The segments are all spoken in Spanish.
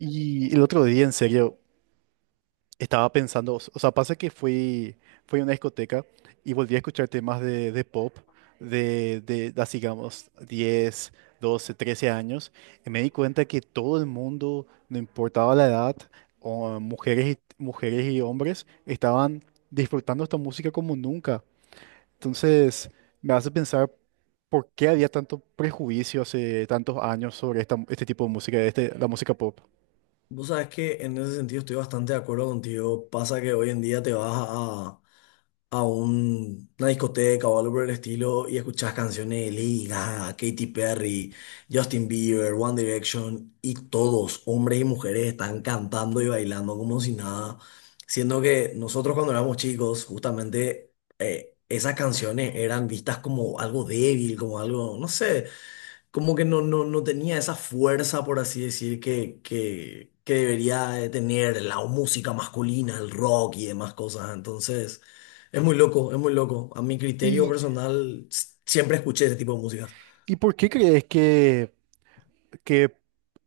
Y el otro día, en serio, estaba pensando, o sea, pasa que fui a una discoteca y volví a escuchar temas de pop de así, digamos, 10, 12, 13 años, y me di cuenta que todo el mundo, no importaba la edad, o mujeres y hombres, estaban disfrutando esta música como nunca. Entonces, me hace pensar por qué había tanto prejuicio hace tantos años sobre este tipo de música, la música pop. Vos sabés que en ese sentido estoy bastante de acuerdo contigo. Pasa que hoy en día te vas a una discoteca o algo por el estilo y escuchás canciones de Lady Gaga, Katy Perry, Justin Bieber, One Direction y todos, hombres y mujeres, están cantando y bailando como si nada. Siendo que nosotros cuando éramos chicos, justamente esas canciones eran vistas como algo débil, como algo, no sé, como que no tenía esa fuerza, por así decir, que debería de tener la música masculina, el rock y demás cosas. Entonces, es muy loco, es muy loco. A mi criterio y personal, siempre escuché ese tipo de música. ¿Y por qué crees que, que,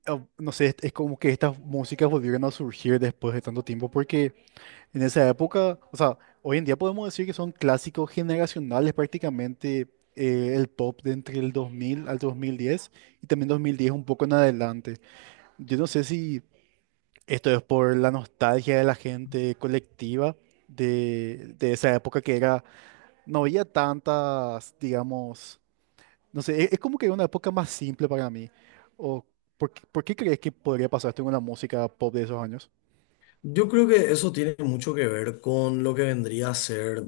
ah, no sé, es como que estas músicas volvieron a surgir después de tanto tiempo? Porque en esa época, o sea, hoy en día podemos decir que son clásicos generacionales prácticamente el pop de entre el 2000 al 2010 y también 2010 un poco en adelante. Yo no sé si esto es por la nostalgia de la gente colectiva de esa época que era, no había tantas, digamos, no sé, es como que una época más simple para mí. O, ¿por qué crees que podría pasar esto con la música pop de esos años? Yo creo que eso tiene mucho que ver con lo que vendría a ser,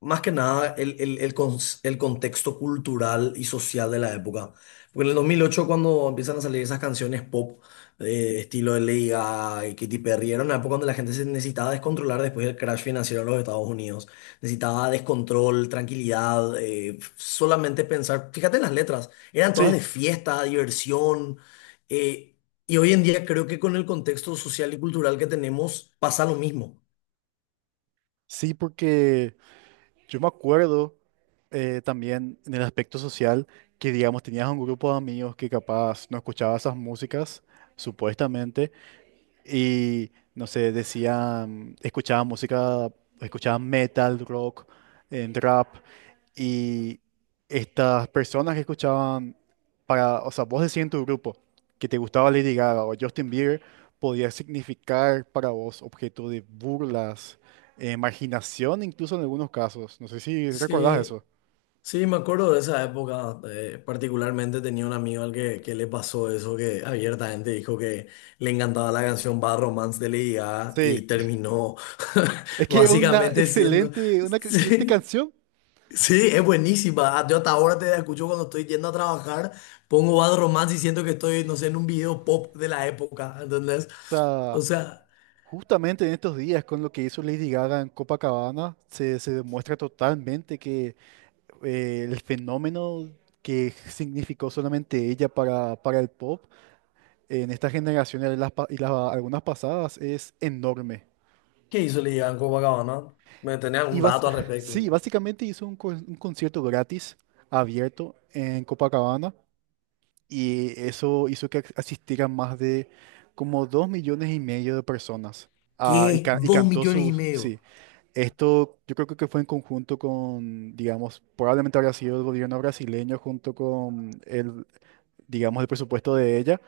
más que nada, el contexto cultural y social de la época. Porque en el 2008 cuando empiezan a salir esas canciones pop, estilo de Lady Gaga y Katy Perry, era una época donde la gente se necesitaba descontrolar después del crash financiero en los Estados Unidos. Necesitaba descontrol, tranquilidad, solamente pensar. Fíjate en las letras, eran todas Sí, de fiesta, diversión. eh, y hoy en día creo que con el contexto social y cultural que tenemos pasa lo mismo. sí, porque yo me acuerdo, también en el aspecto social que, digamos, tenías un grupo de amigos que capaz no escuchaba esas músicas, supuestamente, y no sé, decían, escuchaban música, escuchaban metal, rock, en rap. Y estas personas que escuchaban, para, o sea, vos decías en tu grupo que te gustaba Lady Gaga o Justin Bieber, podía significar para vos objeto de burlas, marginación, incluso en algunos casos. No sé si recordás Sí, eso. sí, me acuerdo de esa época. Particularmente tenía un amigo al que le pasó eso, que abiertamente dijo que le encantaba la canción Bad Romance de Lady Gaga Sí, y terminó es que es básicamente siendo... una excelente Sí, canción. sí, es buenísima. Yo hasta ahora te escucho cuando estoy yendo a trabajar, pongo Bad Romance y siento que estoy, no sé, en un video pop de la época, ¿entendés? O O sea, sea... justamente en estos días, con lo que hizo Lady Gaga en Copacabana, se demuestra totalmente que, el fenómeno que significó solamente ella para el pop en esta generación y las, pa- y las- algunas pasadas es enorme. ¿Qué hizo Ligan Copacabana? ¿Me tenés Y algún bas- dato al respecto? sí, básicamente hizo un concierto gratis, abierto, en Copacabana, y eso hizo que asistieran más de como 2,5 millones de personas. Ah, y, ¿Qué? ca- y Dos cantó millones y sus, sí, medio. esto yo creo que fue en conjunto con, digamos, probablemente habría sido el gobierno brasileño junto con el, digamos, el presupuesto de ella,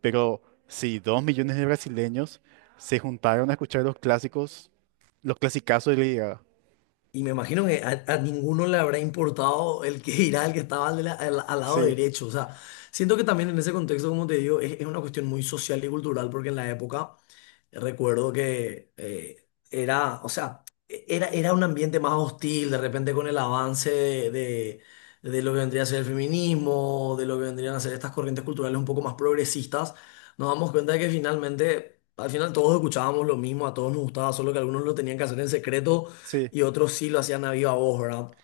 pero sí, 2 millones de brasileños se juntaron a escuchar los clásicos, los clasicazos de Lady Gaga. Y me imagino que a ninguno le habrá importado el que irá, el que estaba al al lado Sí, derecho. O sea, siento que también en ese contexto, como te digo, es una cuestión muy social y cultural, porque en la época recuerdo que era, o sea, era un ambiente más hostil, de repente con el avance de lo que vendría a ser el feminismo, de lo que vendrían a ser estas corrientes culturales un poco más progresistas, nos damos cuenta de que finalmente, al final todos escuchábamos lo mismo, a todos nos gustaba, solo que algunos lo tenían que hacer en secreto sí. y otros sí lo hacían a viva voz, ¿verdad?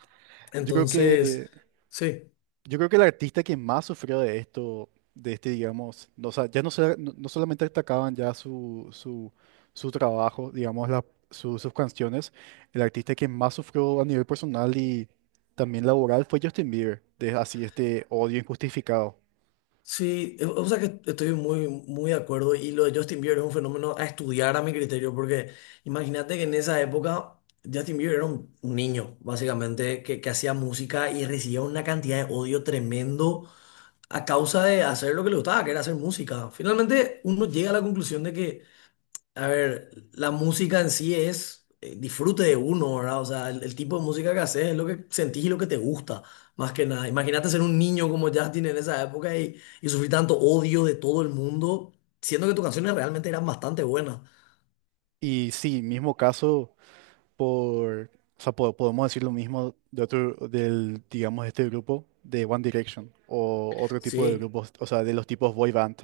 Yo creo Entonces, que sí. Yo creo que el artista que más sufrió de esto, de este, digamos, no, o sea, ya no, no solamente destacaban ya su trabajo, digamos, sus canciones, el artista que más sufrió a nivel personal y también laboral fue Justin Bieber, de así este odio injustificado. Sí, o sea que estoy muy, muy de acuerdo y lo de Justin Bieber es un fenómeno a estudiar a mi criterio, porque imagínate que en esa época Justin Bieber era un niño, básicamente, que hacía música y recibía una cantidad de odio tremendo a causa de hacer lo que le gustaba, que era hacer música. Finalmente uno llega a la conclusión de que, a ver, la música en sí es, disfrute de uno, ¿verdad? O sea, el tipo de música que haces es lo que sentís y lo que te gusta, más que nada. Imagínate ser un niño como Justin en esa época y sufrir tanto odio de todo el mundo, siendo que tus canciones realmente eran bastante buenas. Y sí, mismo caso por, o sea, podemos decir lo mismo de otro, del, digamos, este grupo de One Direction o otro tipo de Sí, grupos, o sea, de los tipos boy band.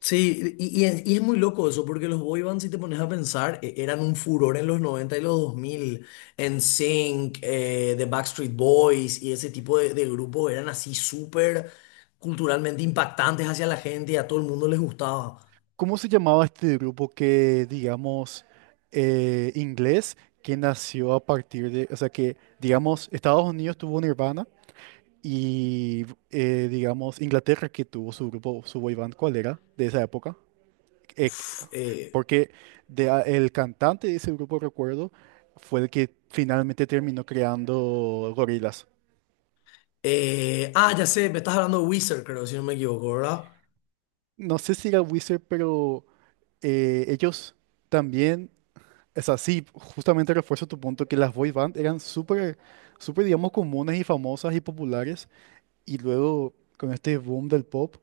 sí, y es muy loco eso, porque los boy bands, si te pones a pensar, eran un furor en los 90 y los dos mil. NSYNC, The Backstreet Boys y ese tipo de grupos eran así súper culturalmente impactantes hacia la gente y a todo el mundo les gustaba. ¿Cómo se llamaba este grupo que, digamos, inglés, que nació a partir de, o sea, que, digamos, Estados Unidos tuvo Nirvana y, digamos, Inglaterra que tuvo su grupo, su boy band? ¿Cuál era de esa época? Eh, Uf, eh, Porque el cantante de ese grupo, recuerdo, fue el que finalmente terminó creando Gorillaz. Ya sé, me estás hablando de Wizard, creo, si no me equivoco, ¿verdad? No sé si era Wizard, pero, ellos también. O sea, sí, justamente refuerzo tu punto que las boy band eran súper, súper, digamos, comunes y famosas y populares. Y luego, con este boom del pop,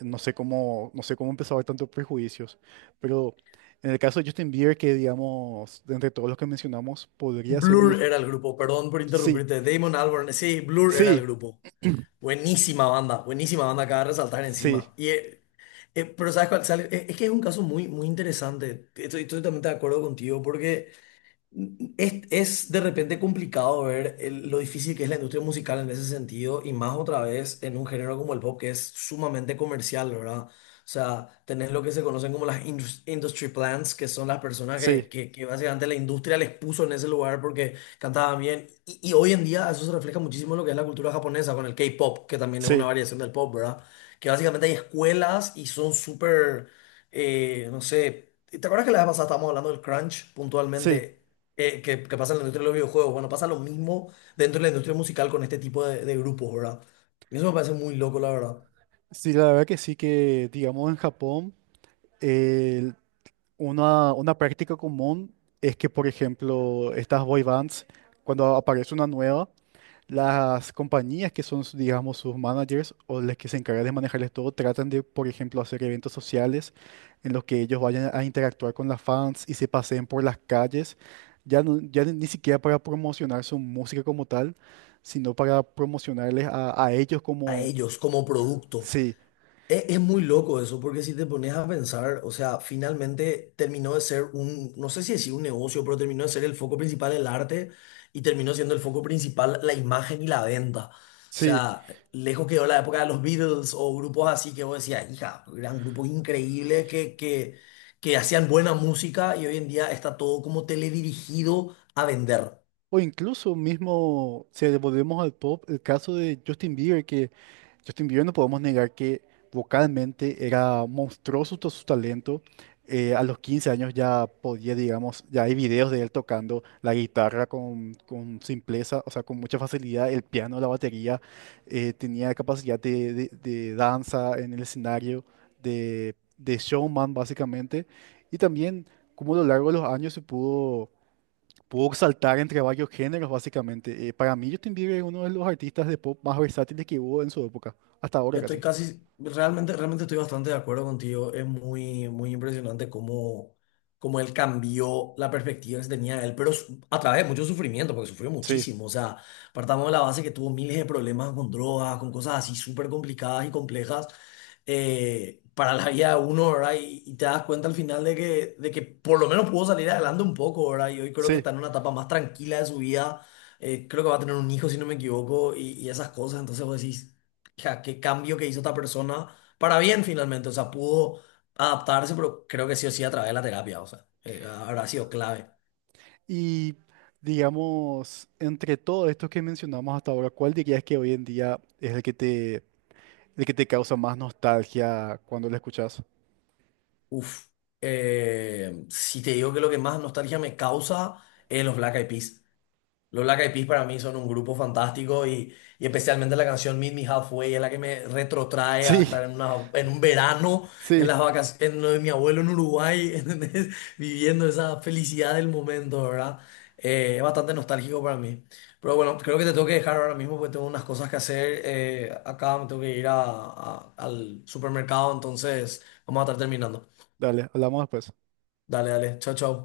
no sé cómo, no sé cómo empezó a haber tantos prejuicios. Pero en el caso de Justin Bieber, que, digamos, de entre todos los que mencionamos, podría ser mi... Blur era el grupo, perdón por Sí, interrumpirte. Damon Albarn, sí, Blur era el sí, grupo. Buenísima banda, acaba de resaltar sí, encima. Pero ¿sabes cuál? ¿Sabes? Es que es un caso muy, muy interesante. Estoy totalmente de acuerdo contigo porque... es de repente complicado ver lo difícil que es la industria musical en ese sentido y más otra vez en un género como el pop que es sumamente comercial, ¿verdad? O sea, tenés lo que se conocen como las industry plants, que son las personas sí, que básicamente la industria les puso en ese lugar porque cantaban bien. Y hoy en día eso se refleja muchísimo en lo que es la cultura japonesa con el K-pop, que también es una sí, variación del pop, ¿verdad? Que básicamente hay escuelas y son súper, no sé, ¿te acuerdas que la vez pasada estábamos hablando del crunch sí. puntualmente? Que, que pasa en la industria de los videojuegos. Bueno, pasa lo mismo dentro de la industria musical con este tipo de grupos, ¿verdad? Y eso me parece muy loco, la verdad. Sí, la verdad que sí, que, digamos, en Japón, el- una práctica común es que, por ejemplo, estas boy bands, cuando aparece una nueva, las compañías que son, digamos, sus managers o las que se encargan de manejarles todo, tratan de, por ejemplo, hacer eventos sociales en los que ellos vayan a interactuar con las fans y se paseen por las calles, ya, ya ni siquiera para promocionar su música como tal, sino para promocionarles a ellos A como, ellos como producto. sí, Es muy loco eso, porque si te pones a pensar, o sea, finalmente terminó de ser un, no sé si decir un negocio, pero terminó de ser el foco principal el arte y terminó siendo el foco principal la imagen y la venta. O sí. sea, lejos quedó la época de los Beatles o grupos así que vos decías, hija, eran grupos increíbles que hacían buena música y hoy en día está todo como teledirigido a vender. O incluso mismo, si volvemos al pop, el caso de Justin Bieber, que Justin Bieber no podemos negar que vocalmente era monstruoso todo su talento. A los 15 años ya podía, digamos, ya hay videos de él tocando la guitarra con simpleza, o sea, con mucha facilidad, el piano, la batería, tenía capacidad de danza en el escenario, de showman básicamente, y también como a lo largo de los años se pudo Pudo saltar entre varios géneros, básicamente. Para mí, Justin Bieber es uno de los artistas de pop más versátiles que hubo en su época, hasta ahora Estoy casi. casi, realmente, realmente estoy bastante de acuerdo contigo. Es muy, muy impresionante cómo, cómo él cambió la perspectiva que se tenía de él, pero a través de mucho sufrimiento, porque sufrió Sí, muchísimo. O sea, partamos de la base que tuvo miles de problemas con drogas, con cosas así súper complicadas y complejas, para la vida de uno, ¿verdad? Y te das cuenta al final de que por lo menos pudo salir adelante un poco, ¿verdad? Y hoy creo que sí. está en una etapa más tranquila de su vida. Creo que va a tener un hijo, si no me equivoco, y esas cosas. Entonces vos decís, sea, qué cambio que hizo esta persona para bien finalmente. O sea, pudo adaptarse, pero creo que sí o sí a través de la terapia. O sea, habrá sido clave. Y digamos, entre todos estos que mencionamos hasta ahora, ¿cuál dirías que hoy en día es el que te causa más nostalgia cuando lo escuchas? Uf. Si te digo que lo que más nostalgia me causa es los Black Eyed Peas. Los Black Eyed Peas para mí son un grupo fantástico y especialmente la canción Meet Me Halfway es la que me retrotrae a estar Sí, en, una, en un verano en las sí. vacaciones en lo de mi abuelo en Uruguay, ¿entendés? Viviendo esa felicidad del momento, ¿verdad? Es bastante nostálgico para mí. Pero bueno, creo que te tengo que dejar ahora mismo porque tengo unas cosas que hacer. Acá me tengo que ir al supermercado, entonces vamos a estar terminando. Dale, hablamos después. Dale, dale, chao, chao.